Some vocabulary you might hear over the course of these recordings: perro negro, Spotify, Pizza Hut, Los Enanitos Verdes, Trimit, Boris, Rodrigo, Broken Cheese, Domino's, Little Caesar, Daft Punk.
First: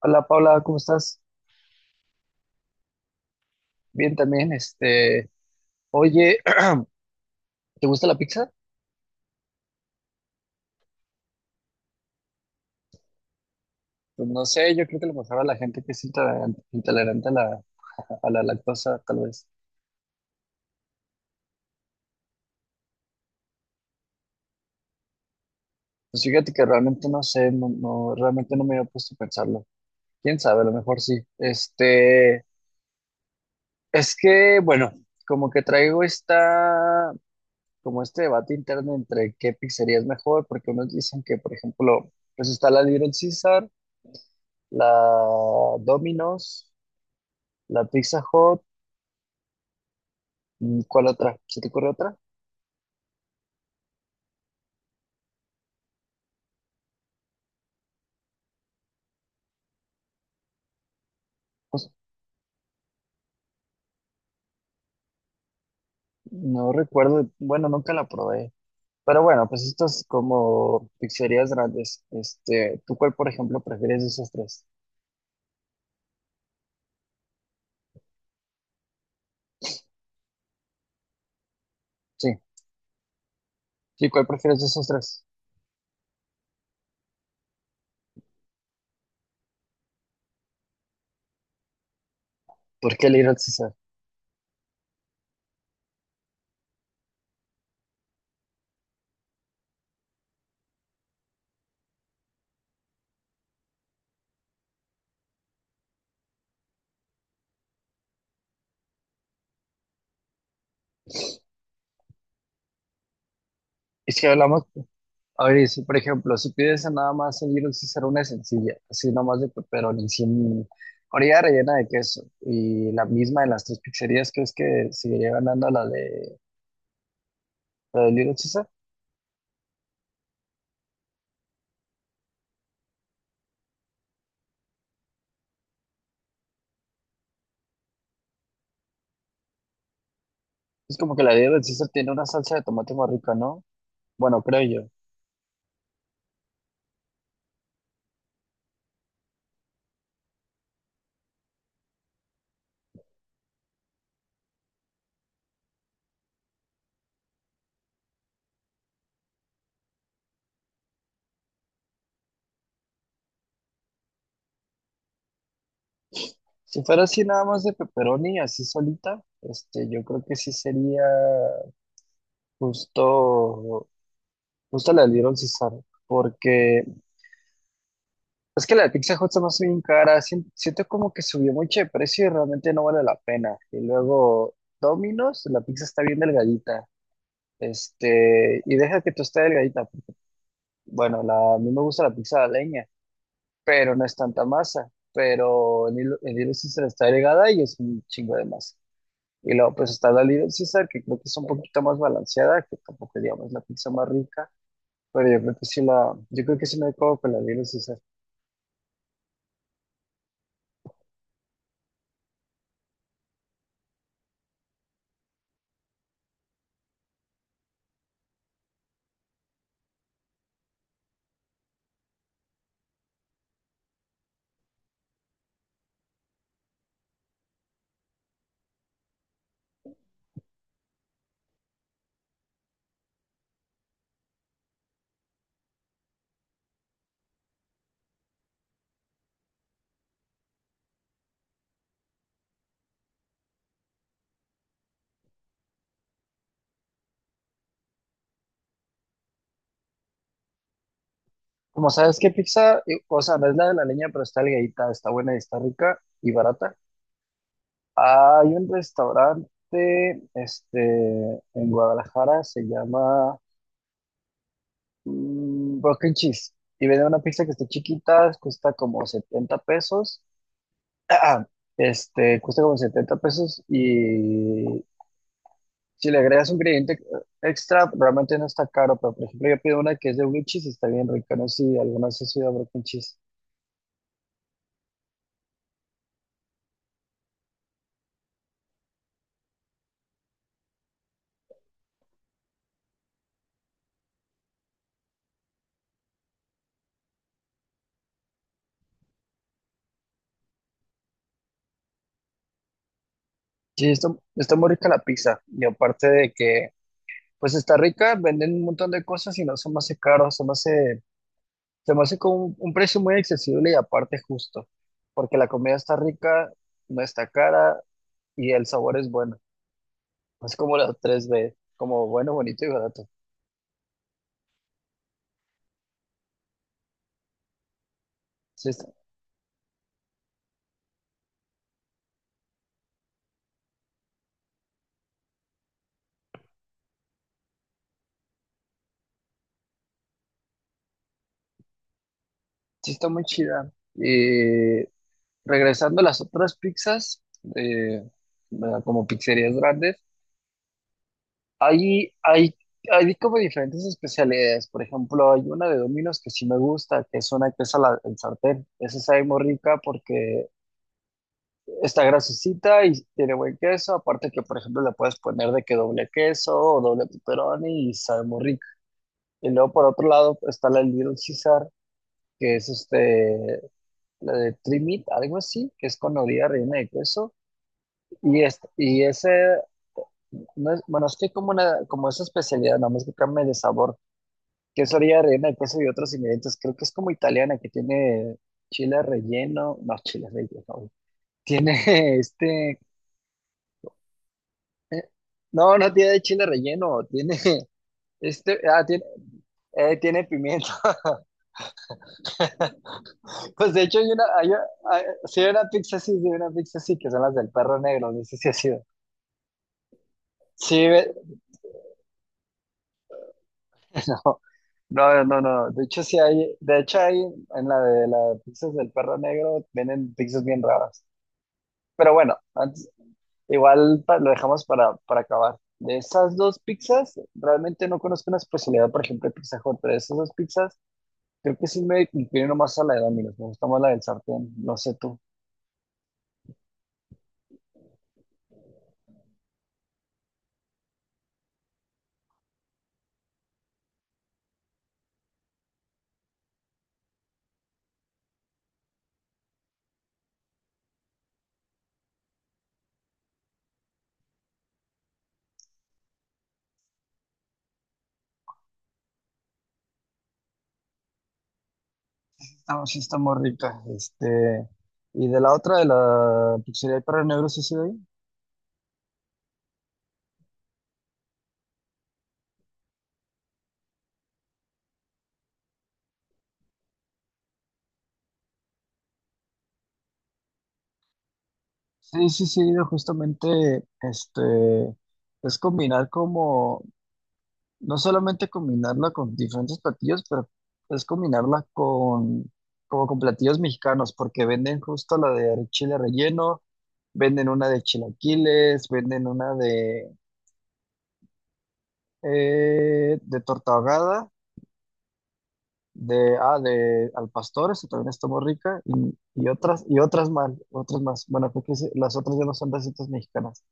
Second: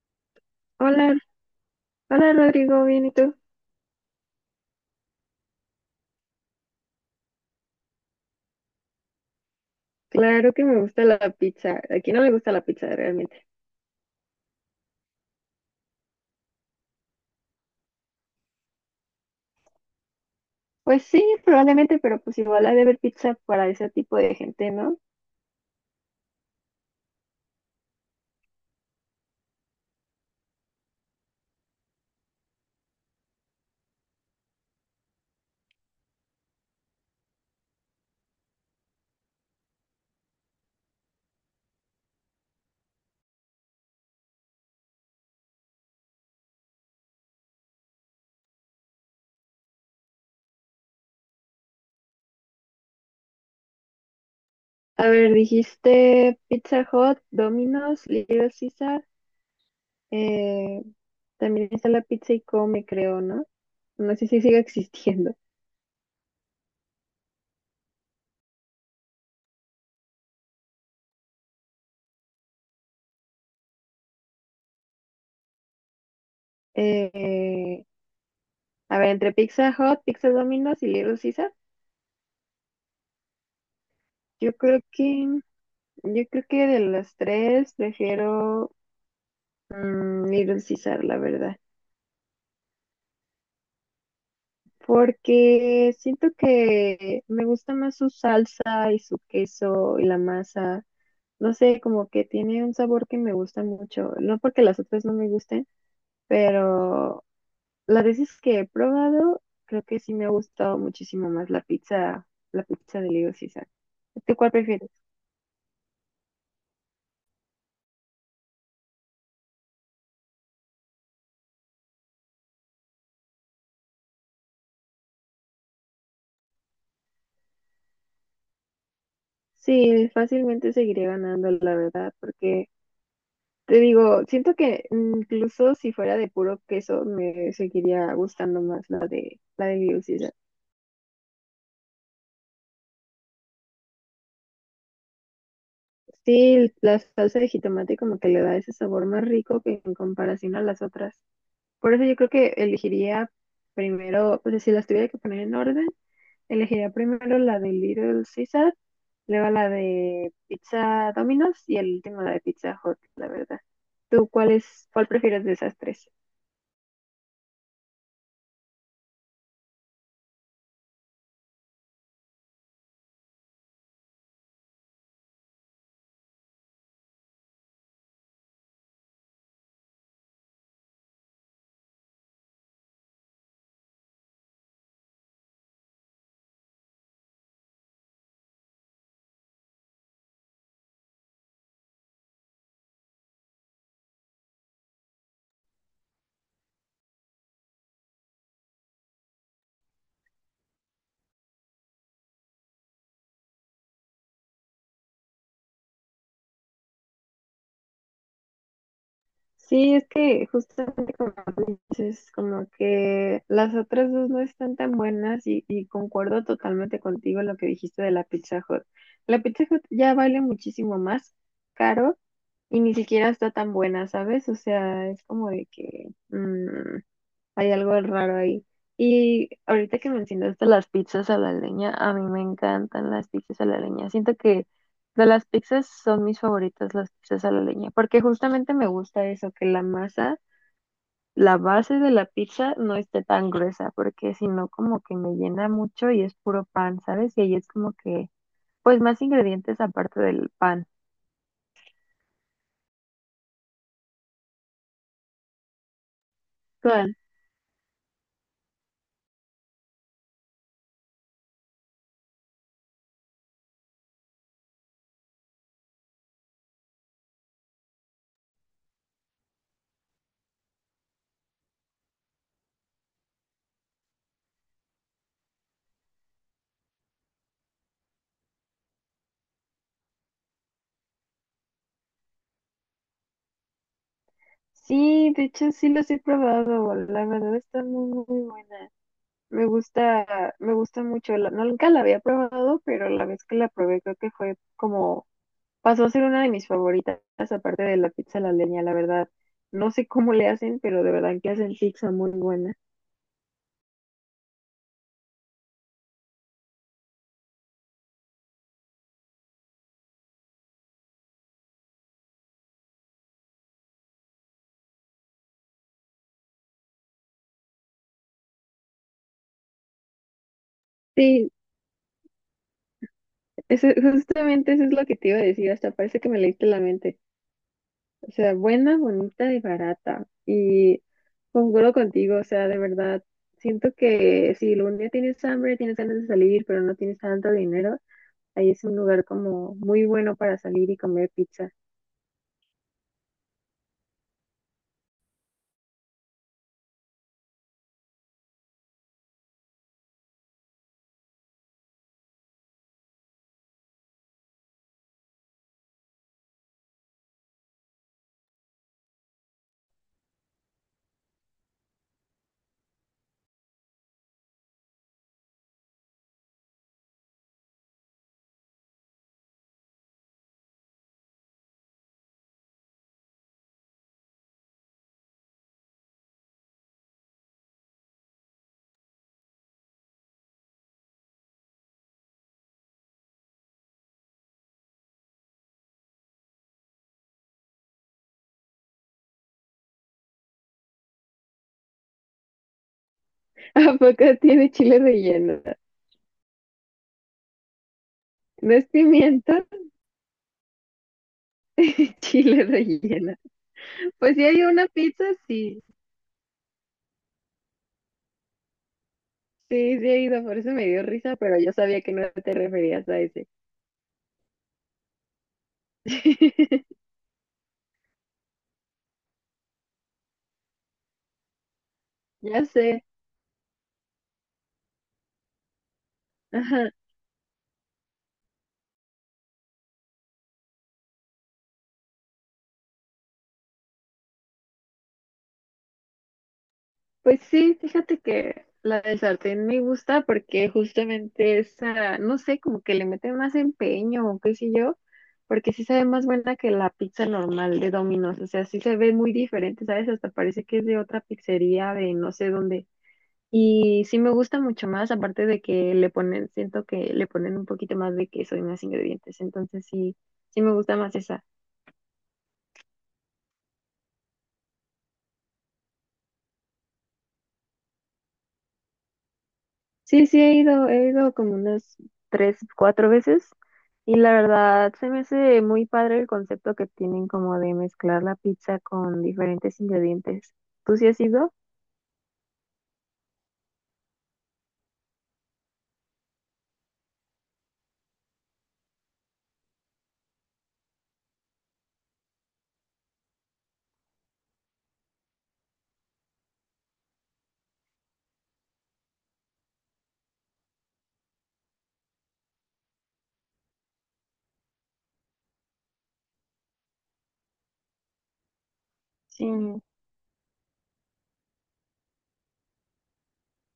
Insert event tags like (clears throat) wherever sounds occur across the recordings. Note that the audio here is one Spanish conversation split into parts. Hola Paula, ¿cómo Hola, estás? hola Rodrigo, ¿bien y tú? Bien también, este, oye, (clears throat) ¿te gusta la pizza? Claro que me gusta la pizza. Aquí no me gusta la pizza realmente. Pues no sé, yo creo que a lo mejor a la gente que es intolerante, intolerante a la lactosa, tal vez. Pues sí, probablemente, pero pues igual hay de haber pizza para ese tipo de gente, ¿no? Pues fíjate que realmente no sé, no, no, realmente no me había puesto a pensarlo. Quién sabe, a lo mejor sí. Este, es que, bueno, como que traigo esta, como este debate interno entre qué pizzería es mejor, porque unos dicen que, por ejemplo, pues está la Little Caesar, la Domino's, la Pizza Hut. ¿Cuál otra? ¿Se te ocurre otra? A ver, dijiste Pizza Hut, Domino's, Little Caesar. eh, También está la pizza y come, creo, ¿no? No sé si sigue (laughs) existiendo. No recuerdo, bueno, nunca la probé. Pero bueno, pues estas como pizzerías grandes. Este, ¿tú cuál, por ejemplo, prefieres de esos tres? Eh, a ver, entre Pizza Hut, Pizza Domino's y Little Caesar, Sí, sí, ¿cuál yo prefieres de creo esos tres? que, yo creo que de las tres prefiero Mm, Little Caesar, la verdad. ¿Por qué el Little Caesar? Porque siento que me gusta más su salsa y su queso y la masa. No sé, como que tiene un sabor que me gusta mucho. No porque las otras no me gusten, pero las veces que he probado, creo que sí me ha gustado muchísimo más la pizza de Little Caesar. Y si ¿Tú cuál hablamos, prefieres? a ver, si, por ejemplo, si pides nada más el Little Caesar, una sencilla, así nomás de pepperoni, sin orilla rellena de queso, y la misma de las tres pizzerías, ¿crees que seguiría ganando la de Little Caesar? Sí, fácilmente seguiré ganando, la verdad, porque te digo, siento que incluso si fuera de puro queso, me seguiría gustando más la de Little Caesar. Es como que la de Little Caesar tiene una salsa de tomate más rica, ¿no? Bueno, creo yo. Sí, la salsa de jitomate como que le da ese sabor más rico que en comparación a las otras. Por eso yo creo que elegiría primero, o sea, si las tuviera que poner en orden, elegiría primero la de Little Caesar, luego la de Pizza Domino's y el último la de Pizza Hut, la verdad. ¿Tú cuál es, cuál prefieres de esas tres? Si fuera así nada más de pepperoni, así solita, este, yo creo que sí sería justo, justo la del Little Caesar, porque es que la de Pizza Hut se me hace bien cara, siento como que subió mucho de precio y realmente no vale la pena. Y luego Domino's, la pizza está bien delgadita, este, y deja que tú esté delgadita, porque, bueno, la, a mí me gusta la pizza de leña, pero no es tanta masa, pero en Little Caesar está delgada y es un chingo de masa. Y luego pues está la Little Caesar, que creo que es un poquito más balanceada, que tampoco digamos la pizza más rica, pero yo creo que sí me quedo con la Little Caesar. Sí, es que justamente como dices, como que las otras dos no están tan buenas y concuerdo totalmente contigo en lo que dijiste de la Pizza Hut. La Pizza Hut ya vale muchísimo más caro y ni siquiera está tan buena, ¿sabes? O sea, es como de que... hay algo raro ahí. Y ahorita que mencionaste las pizzas a la leña, a mí me encantan las pizzas a la leña. Siento que de las pizzas son mis favoritas las pizzas a la leña, porque justamente me gusta eso, que la masa, la base de la pizza no esté tan gruesa, porque si no como que me llena mucho y es puro pan, ¿sabes? Y ahí es como que, pues más ingredientes aparte del pan. Como sabes qué pizza, o sea, no es la de la leña, pero está delgadita, está buena y está rica y barata. ¿Cuál? Hay un restaurante, este, en Guadalajara, se llama Broken Cheese, y venden una pizza que está chiquita, cuesta como 70 pesos. (clears throat) Este, cuesta como 70 pesos y, si le agregas un ingrediente extra, realmente no está caro, pero por ejemplo yo pido una que es de blue cheese y está bien rica. No sé si alguna vez has ido a Broken Cheese. Sí, de hecho sí los he probado, la verdad están muy, muy buenas. Me gusta mucho. No, nunca la había probado, pero la vez que la probé creo que fue como, pasó a ser una de mis favoritas, aparte de la pizza a la leña, la verdad. No sé cómo le hacen, pero de verdad que hacen pizza muy buena. Sí, está muy rica la pizza y aparte de que pues está rica, venden un montón de cosas y no se me hace caro, se me hace con un precio muy accesible y aparte justo, porque la comida está rica, no está cara y el sabor es bueno. Es como la tres Sí, b, como bueno, bonito y barato. Justamente eso es lo que te iba a decir, hasta parece que me leíste la mente. O sea, Sí, está, buena, bonita y barata. Y concuerdo contigo, o sea, de verdad, siento que si un día tienes hambre, tienes ganas de salir, pero no tienes tanto dinero. Ahí es un lugar como muy bueno para salir y comer pizza. sí está muy chida. Regresando a las otras pizzas, eh, ¿verdad? Como pizzerías grandes, hay, hay, hay como diferentes especialidades. Por ejemplo, hay una de Domino's que sí me gusta, que es una que es en sartén. Esa sabe muy rica porque está grasosita y tiene buen queso. Aparte que, por ejemplo, le puedes poner de que doble queso o doble pepperoni y sabe muy rica. Y luego, por otro lado, está la Little Caesar, que es este, la de Trimit, algo así, que es con orilla rellena de queso. Y ese, no es- bueno, es que hay como una, como esa especialidad, nada más que cambia de sabor, queso, orilla rellena de queso y otros ingredientes. Creo que es como italiana, que tiene chile relleno, no, chile relleno, güey, tiene (laughs) este, (laughs) ¿A poco tiene chile eh, relleno? no, no tiene chile relleno, tiene este, No es tiene, pimienta, tiene pimiento. (laughs) chile (laughs) relleno. Pues de hecho hay una, Pues sí hay una pizza, sí hay una sí. pizza así, sí hay una pizza así, que son las del perro negro, no sé si ha sido. Sí, sí he ido, por eso Sí, me dio risa, pero yo sabía que no te referías a ese. (laughs) no, no, no, no. De hecho, de (laughs) hecho hay en la de las pizzas del perro negro, vienen pizzas bien raras. Pero bueno, Ya sé. igual lo dejamos para, acabar. De esas dos Ajá. pizzas, realmente no conozco una especialidad, por ejemplo, de Pizza Hut, pero de esas dos pizzas, creo que sí me inclino más a la de Domino's, me gusta más la del sartén, no sé tú. Pues sí, fíjate que la de sartén me gusta porque justamente esa, no sé, como que le mete más empeño o qué sé yo, porque sí se ve más buena que la pizza normal de Domino's, o sea, sí se ve muy diferente, ¿sabes? Hasta parece que es de otra pizzería de no sé dónde. Y sí me gusta mucho más, aparte de que le ponen, siento que le ponen un poquito más de queso y más ingredientes, entonces sí, sí me gusta más esa. Estamos, sí está muy rica, este, y de la otra, de la pizzería del perro negro, sí, sí, Sí, sí, he ido como unas tres, cuatro veces y la verdad se me hace muy padre el concepto que tienen como de mezclar la pizza con diferentes ingredientes. ¿Tú sí has ido? sí, sí, sí, no, justamente este es combinar como, no solamente combinarla con diferentes platillos, pero es combinarla con como con platillos mexicanos, porque venden justo la de chile relleno, venden una de chilaquiles, venden una de torta ahogada, de al pastor, eso también está muy rica, y, Sí, y otras, y otras más. Bueno, porque las otras ya no son recetas mexicanas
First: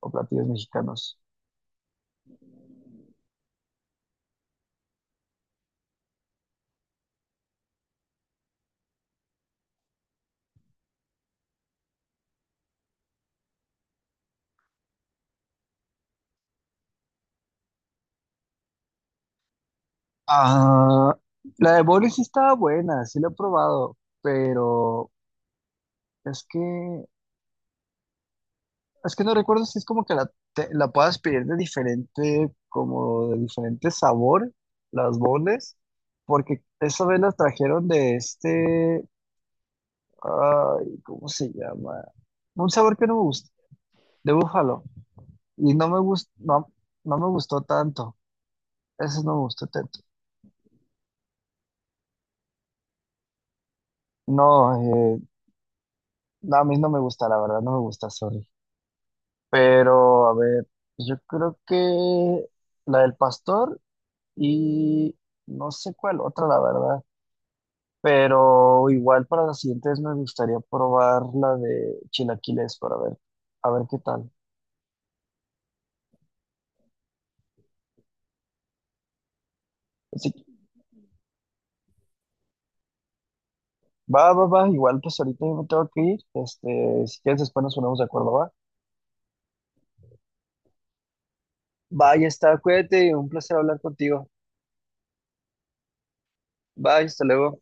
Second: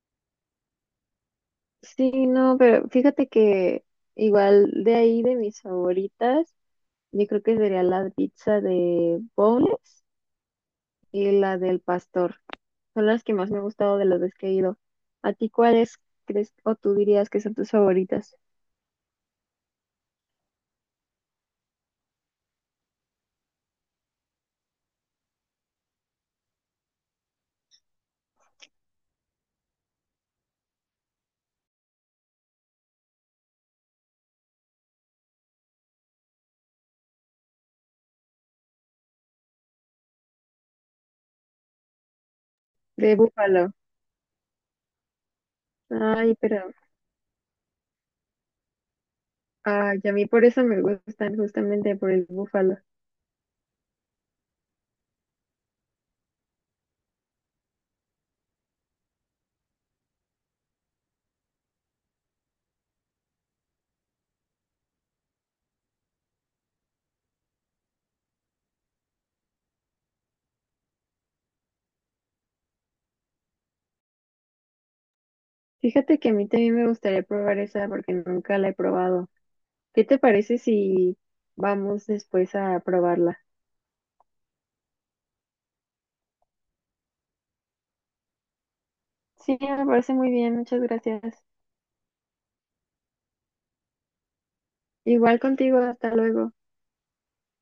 o platillos mexicanos. sí, no, pero fíjate que igual de ahí de mis favoritas, yo creo que sería la pizza de boneless y la del pastor. Son las que más me han gustado de las veces que he ido. ¿A ti cuáles crees o tú dirías que son tus favoritas? Ah, la de Boris sí estaba buena, sí la he probado, pero es que es que no recuerdo si es como que la puedas pedir de diferente, como de diferente sabor, las boles, porque esa vez las trajeron de este, ay, ¿cómo se llama? Un sabor que De no me gusta, búfalo. de búfalo, y no me gustó, Ay, pero no, no me gustó tanto, eso no me gustó ah, tanto. y a mí por eso me gustan, justamente por el búfalo. No, eh, no, a mí no me gusta, la verdad, no me gusta, sorry. Pero, a ver, yo creo que la del pastor y no sé cuál otra, la verdad. Pero igual para las siguientes me gustaría probar la de chilaquiles para ver, a ver qué tal. Fíjate que a mí también me gustaría probar esa porque nunca la he probado. ¿Qué te Así que, parece si vamos después a probarla? va, va, va, igual pues ahorita yo me tengo que ir. Este, si quieres después nos ponemos de acuerdo, va. Sí, me parece muy bien, muchas gracias. Va, ya está, cuídate, un placer hablar contigo. Igual contigo, hasta luego. Bye, hasta luego.